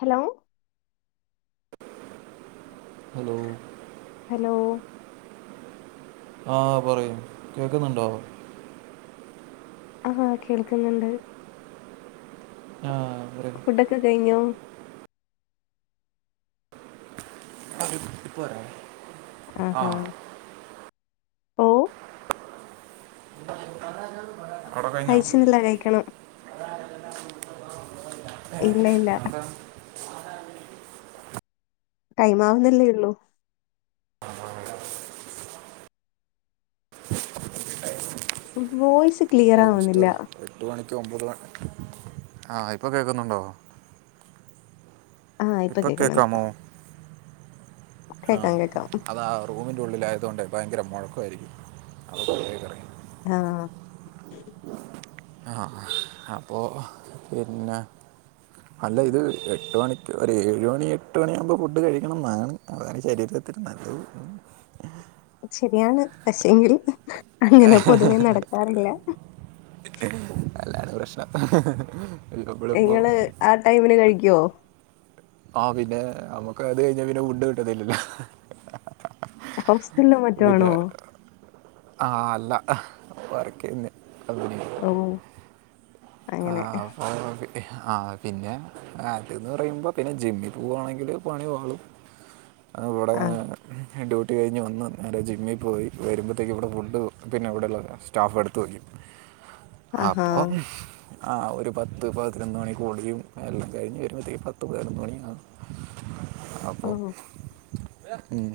Hello hello hello ആ പറയൂ കേക്കുന്നുണ്ടോ ആഹ് കേൾക്കുന്നുണ്ട് ആ പറയും ഫുഡ്ക്കെ കഴിഞ്ഞു പോരാ ആ ആ ഓ [inaudible] കഴിഞ്ഞോ കഴിച്ചുന്നില്ല കഴിക്കണം ഇല്ല ഇല്ല [unintelligible] ടൈം ആവുന്നില്ലേ ഉള്ളൂ വോയിസ്‌ ഹലോ മിസ്റ്റർ എട്ട് മണി ക്ക്ഒമ്പത് മണി ആ ഇപ്പൊ കേൾക്കുന്നുണ്ടോ ആഹഇപ്പൊ ഇപ്പോൾ കേക്കുന്നുണ്ട് കേൾക്കാമോ ആ അത റൂമിന് ൻ്റെ ഉള്ളിലായതുകൊണ്ട് ഭയങ്കര മുഴക്കമാരിക്കും അതൊ പുറത്തേക്കറിങ്ങന്നത് ആ ആ അപ്പോ പിന്നെ അല്ല ഇത് എട്ട് മണി ഒരു ഏഴ മണി എട്ട് മണിയാകുമ്പോൾ ഫുഡ് കഴിക്കണം ന്നാണ് അതാണ് ശരീരത്തി നല്ലത് ശരിയാണ് പക്ഷയെങ്കിൽ അങ്ങനെ പൊതുവേ ഉം. നടക്കാറില്ല അതാണ് പ്രശ്നത്ത നിങ്ങള് ആ ടൈമിന് കഴിക്കുവോ ആ പിന്നെ നമ്മുക്ക് അത് കഴിഞ്ഞ പിന്നെ ഫുഡ് കിട്ടതല്ലല്ലോ ഹോസ്റ്റലോ മറ്റോ ആണോ ആഅല്ല വർക്കന്ന അ ഓ ആ അങ്ങനെ അപ്പൊ ആഹപിന്നെ ആതന്ന്പറയുമ്പോ പിന്നെ ജിമ്മിൽ പോകുവാണെങ്കില് പണി പാളും അത് കവിടെ ആ ഡ്യൂട്ടി കട്ട് കഴിഞ്ഞ് വന്ന് നേരെ ജിമ്മിൽ പോയി വരുമ്പോത്തേക്കും ഇവിട ഫുഡ് പിന്നെ ഇവിടെള്ള സ്റ്റാഫ് എടുത്തു വെക്കും ആഹാ അപ്പോ ആ ഒരു പത്ത് പതിനൊന്ന് മണി കൂടിയയും എല്ലാം കഴിഞ്ഞ് വരുമ്പോഴത്തേക്കും പത്ത് പതിനൊന്ന് മണിയാണ് ആകും [inaudible] ഓ അപ്പോ ഉം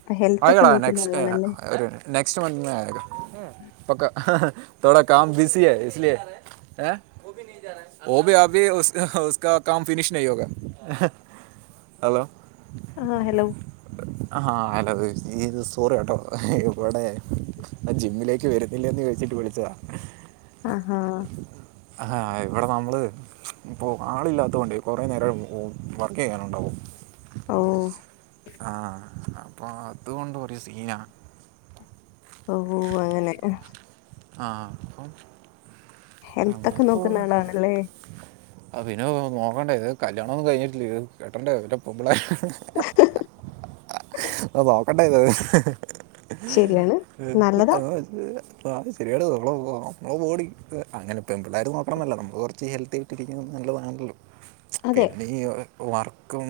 അപ്പൊ ഹെൽത്ത് ഒക്കെ അയ്യോടാ നോക്കുന്ന നെക്സ്റ്റ് എ അ ആളാണല്ലേ ഒരു മിനിറ്റേ നെക്സ്റ്റ് മന്ത് പൊക്കോ അഹ അഹ തോടാ കാം ബിസി ഹെ ഇസ്ലിയേ ഏ വൊ ഭി അഭി ഉസ് ഹാ ഉസ്കാ കാം ഫിനിഷ് നഹി ഹോ ഗയാ ഇഹ് ഹലോ ആ ഹലോ ആഹാ അല്ല അത് ഈ സോറി കേട്ടോ എ ഹേ ഇവടെ ജിമ്മിലേക്ക് വരുന്നില്ലേന്ന് വെച്ചിട്ട് വിളിച്ചതാ ആ ഹാ ആഹ ഇവിടെ നമ്മള് ഇപ്പോ ആളില്ലാത്തോണ്ടേ കൊറെ നേരം ഉം ഉം വർക്കെയ്യാനുണ്ടാവും. ഓ അപ്പോ അതുകൊണ്ട് ഒരു സീനാണ് ഓ അങ്ങനെ ഇഹ് ആ ഹെൽത്തൊക്കെ നോക്കുന്ന ആളാണല്ലേ ആ പിന്നെ നോക്കണ്ടേ ഇത് കല്യാണൊ ന്നും കഴിഞ്ഞിട്ടില്ലത് കേട്ടണ്ടേ ഇവിട പൊമ്പിള്ളേരെ ഹ് ഹ് ഹ് ആ ആ ഹ് നോക്കണ്ടെത് ഇഹ് ശരിയാണ് ഹ് ഹ് നല്ലതാ ഹ് ഹ് ഇഹ് ആഹ് ഹ് അ അത് ശരിയട്ട് ഒള്ള ഒള്ളതാണോ അത് പോടി ഏ അങ്ങനെ പെമ്പിള്ളേര് നോക്കണംന്നല്ല നമുക്ക് കൊറച്ച് ഹെൽത്തി ആയിട്ടിരിക്കുന്നത് നല്ലതാണല്ലോ അതെ പിന്നെ ഈ എ വർക്ക് ക്കും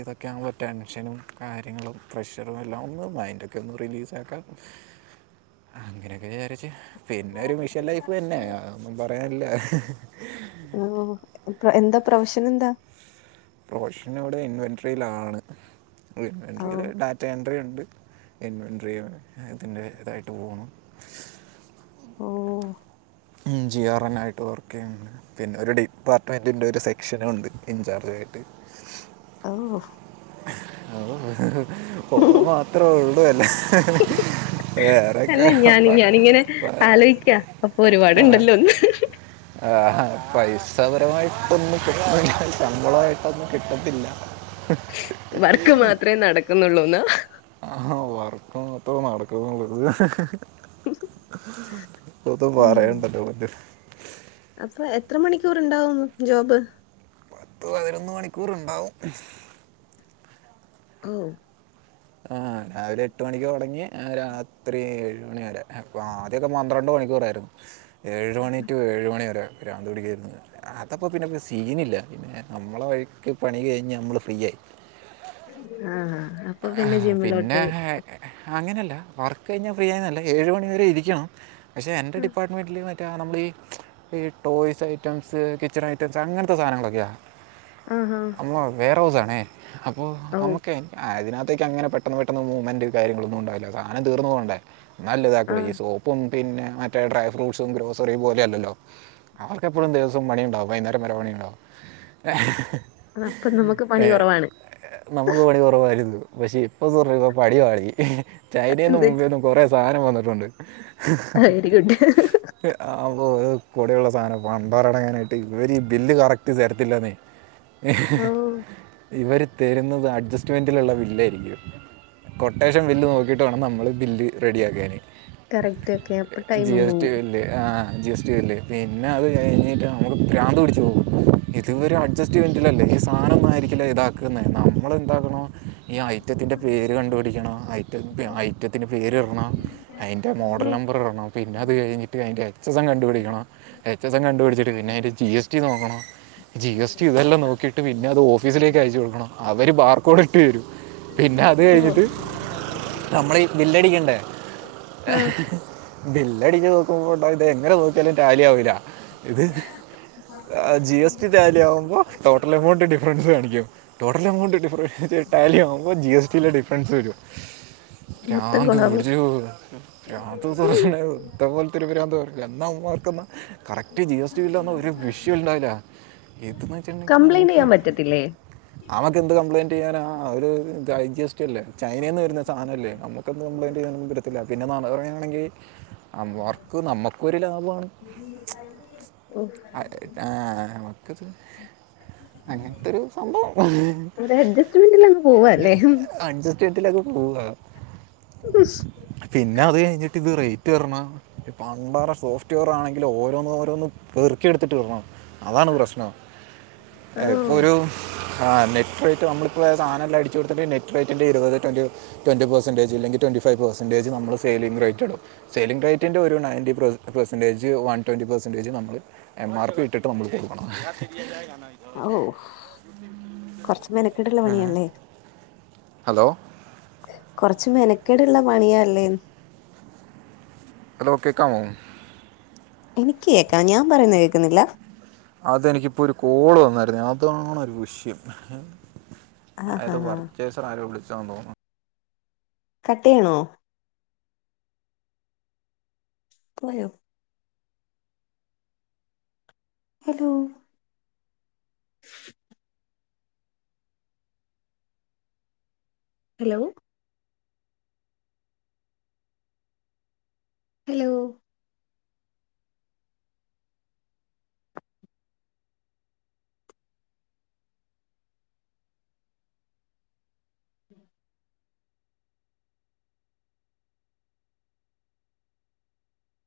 ഇതൊക്കെ ആവുമ്പോ ടെൻഷനും കാര്യങ്ങളും പ്രഷറും എല്ലാം ഒന്ന് മൈൻഡൊക്കെ ഒന്ന് റിലീസ് ക്കെ അങ്ങനൊക്കെ വിചാരിച്ച് പിന്നെ ഒരു മിഷൻ ലൈഫ്ന്നെ ഓ എന്ത എന്താ പ്രൊഫഷനെന്താ പ്രൊഫഷൻ ഇവിടെ ഇൻവെൻട്രിയിലാണ് ഓ ഇൻവെൻട്രിയില് ഡാറ്റ എൻട്രി ഉണ് [unintelligible] അതിന്റെ ഇതായിട്ട് പോണു ഓ ഉം ജി ആർ എൻ ആയിട്ട് വർക്കെ യ്ണ് പിന്നെ ഒരു ഡിപ്പാർട്ട്മെന്റിന്റെ ഒരു സെക്ഷനുണ്ട് ഇൻചാർജായിട്ട് ആണോ പോവാ മാത്രമേ ഉള്ളൂലെ ഹ് ഹ് ഹ് ഹ് അല്ല ഞാൻനി ഞാനിങ്ങനെ ഹ് പ- ആലോചിക്ക അപ്പൊ ആ. ഒരുപാട്ണ്ടല്ലോന്ന് ഹ് ഹ് ഹ് ആ പൈസാപരമായിട്ടൊന്നും കിട്ടത്തില്ല ശമ്പളായിട്ടൊന്നും കിട്ടുന്നില്ല വർക്ക് മാത്രേ നടക്കുന്നുള്ളൂന്നാ ഹ് ആ വർക്ക് മത്രോ നടക്കുന്നുള്ളൂ ഹ് ഹ് ഹ് ഹ് ഒന്നും ഉം പറയണ്ട എന്റെ പൊന്നോ അപ്പൊ എത്ര മണിക്കൂറ് ഇണ്ടാവുന്നു ജോബ് പത്ത് പതിനൊന്ന് മണിക്കൂറുണ്ടാവും ഓ ആ രാവിലെ എട്ട് മണിക്കൊടങ്ങി അ രാത്രി ഏഴ മണി വരെ അപ്പൊ ആദ്യൊക്കെ പന്ത്രണ്ട് മണി മണിക്കൂറായിരുന്നു ഏഴ് മണി ടു ഏഴു മണിവരെ പ്രാന്തു പിടിക്കേരുന്നു അതപ്പോ പിന്നെ മി സീനില്ല പിന്നെ നമ്മളെ വഴിക്ക് പണി കഴിഞ്ഞാ നമ്മള് ഫ്രീ ആയി ആ അപ്പൊ ആ പിന്നെ പിന്നെ ജിമ്മിലോട്ട് ആ അ അങ്ങനെല്ല ല്ല വർക്ക് കഴിഞ്ഞാ ഫ്രീയായിന്നല്ല ഏഴ് മണി വരെ ഇരിക്കണം പക്ഷെ എന്റെ ആ, ഡിപ്പാർട്ട്മെന്റില് വ മറ്റേ നമ്മളി ഈ ഈ ടോയ്സ് ഐറ്റംസ് കിച്ചൺ ഐറ്റംസ് അങ്ങനത്തെ സാധനങ്ങളൊക്കെയാ ആഹാ അമ്മ വേറെ സാണെ അപ്പൊ ഓ നമ്മുക്കോ അതിനകത്തേക് അങ്ങനെ പെട്ടെന്ന് പെട്ട മൂവ്മൻ് കാര്ങ്ങള് ഒന്നും ഉണ്ടാവില്ല സാധം തീർന്ന് പോകണ്ടേ? ആ നല്ലതാക്ക്ണ് സോപ്പും പിന്നെ മറ്റേ ഡ്രൈ ഫ്രൂ്സും ഗ്രോസറും പോലെയ അല്ലോ? അവർക്കെപ്പോളുംദിവസം പണുണ്ടാവും. വൈകുന്നേര പണി അപ്പൊ നമുക്ക് പണി കുറവാണ് നമ്മൾ പണി പക്ഷെ ഇപ്പ [unintelligible] പാളി ചൈനും എന്ത് മുംബൈും കൊറ സാധനം വന്നിട്ടുണ്ട്. വെരി ഗുഡ് ഓ കൂടെയള്ള സാധനം പൺമ്പാറടങ്ങാനായിട്ട് ഇവര് ഈ ബില്ല് കറക്റ്റ് തരത്തില്ലന്നേ. എ ഓ ഇവര് തരുന്നത്. അഡ്ജസ്റ്റ്മെന്റിലുള്ള വില്ല ആയിരിക്കും. കൊട്ടേഷൻ ബില്ല് നോക്കിയിട്ട് വേണം. നമ്മൾ ബില്ല് റെഡിയാക്കിയന്. കറക്റ്റ് ഒക്കെ അപ്പൊ ജി ടൈമും എസ് ടി പോവും ബില് ആഹ ജി എസ് ടി ബില്ല്. പിന്നെ അത് കഴിഞ്ഞിട്ട് നമുക്ക് ഭ്രാന്ത് പിടിിച്ചച്ച് പോകും. ഇത്വ അഡ്ജസ്റ്റ്്മെന്റല്ലേ പാറമാ ആയിരിക്കില്ല ഇതാക്കുന്നത് നമ്മൾെന്താക്കു ഈ ഐറ്റത്തിന്റെ പേര് കണ്ടുപിടിക്കണം. ഐ ഐറ്റത്തിന്റെ പേര് ഇടണം. അതിന്റെ മോഡൽ നമ്പർ ഇടണം. പിന്നെ അത് കഴിഞ്ഞിട്ട് അതിൻ്റെ എച്ച് എസ് എം കണ്ട പിിടിക്കണം. എച്ച് എസ് എം കു പിടിച്ചിട്ടാ പിന്നെ അതിൻ്റെ ജി എസ് ടി നോക്കണം. ജി എസ് ടി ഇതെല്ലാം നോക്കിട്ട് പിന്നെ അത് ഓഫീസിലേക്ക് അയച്ചു കൊടുക്കണം. അവര് കൊടട്ടു വരും പിന്നെ അത് ഓ കഴിഞ്ഞിട്ട് നമ്മള വില്ലടിക്കണ്ടേ? ആഹ് ബ എല്ലടി നോക്കുമ്പോണ്ടോകും ഇത് എങ്ങനെ നോക്കിയാലും ടാലിയ കുല്ല ഇത് ജി എസ് ടി താലി ആവുമ്പോ ടോട്ടൽ എമൗണ്ട് ഡിഫറൻസ് കാണിക്കും. ടോട്ടൽ എമൗണ്ട് ഡിഫറൻ റിട്ടാലി ആവുമ്പോൾ ജി എസ് ടിിെ ഡിഫറൻസ് വരും. മൊത്തം ഭ്രാന്ത് കൊളാവും പിടിചോ ആദ്യത്തെ ദിവസം ഇതേ പോോലത്തെരുാന്ത എന്നാ അവർ മാർക്ക് ന- കറക്റ്റ് ജി എസ് ടി ഇല്ലാന്ന ഒരു വിഷയം ഉണ്ടാവില്ല. എതെന്ന് വെച്ചിട്ടുണ്ടെങ്കിൽ കംപ്ലൈന്റ് നമുക്ക് ചെയ്യാൻ പറ്റത്തില്ലേ ആവക്ക് എന്ത് കംമ്പപ്ലയിൻറ് [unintelligible] [inaudible] ൻ ആ ഒരു ജി എസ് അല്ലേ ചൈനൽന്ന് വരുന്ന സധനംല്ലേ. നമുക്ക കപ്ലയിന്റ് ചെയ്യാല്ല പിന്നെ പറയാണെങ്കിൽ അവർക്കും നമ്മുക്കും ഒരു ലാഭമാണ്. ആ അങ്ങനത്തെരു സംഭവം. ഹ്ഹ് അഡ്ജസ്റ്റ്മെന്റൽങ് പോവല്ലേ? ഉവ് ബശ് പിന്നെ അത് കഴിഞ്ഞിട്ട് ഇത് റേറ്റ് പറഞ ഇ പണ്ടാറെ സോഫ്റ്റ്വെയർ ആണങ്കിൽ ഓരോന്ന് ഓന്ന്പോറുകി പറുക്കിടുക്കും എത്തിണം അതാണ് പ്രശ്നം ഓ ഇപ്പോ ഒരു ആ നെറ്റ് അ നമ്മിപ്പോ സാനലാം അടിച്ച് കൊടുതിട് നെറ്റ് ഇരുത് [unintelligible] പെർസൻറജ അല്ലെിൽ ട്വറി ഫൈവ പെർസൻറജ് നമ്മൾ സെയിലിംഗ് റേറ്റ്ടും. സേിങ് റേറ്റ്റെ ഒരു നയൻറ്റ പെർെൻറേജ് വ വൻറി പെർസൻറേജ് നമ്മൾ എംമാർ, പി. ഇട്ടിട്ട് നമ്മൾ കൊടുക്കണം ഓ കൊറച്ച മനക്കെട്ട്ള്ള പണിയാല്ലേ? ഹലോ കൊറച്ച് മെനക്കേടു ഉള്ള പണിയാല്ലേന്ന്. ഹലോ കേക്കാംമോ എനക്ക് കേക്കാം ഞാൻ പറയുന്ന കേക്കുന്നില്ല. അതെനിക്കിപ്പോ ഒരു കോള് വന്നായിരുന്നു. അതണ് ഒരു വിഷ്യം ആഹാ അയത് പർച്ചേസർ ആര വിളിച്ചോന്ന് തോന്നുന്നു. കട്ട് ചെയ്യണോ യണോ പോയോ? Hello [inaudible] hello? ഹലോ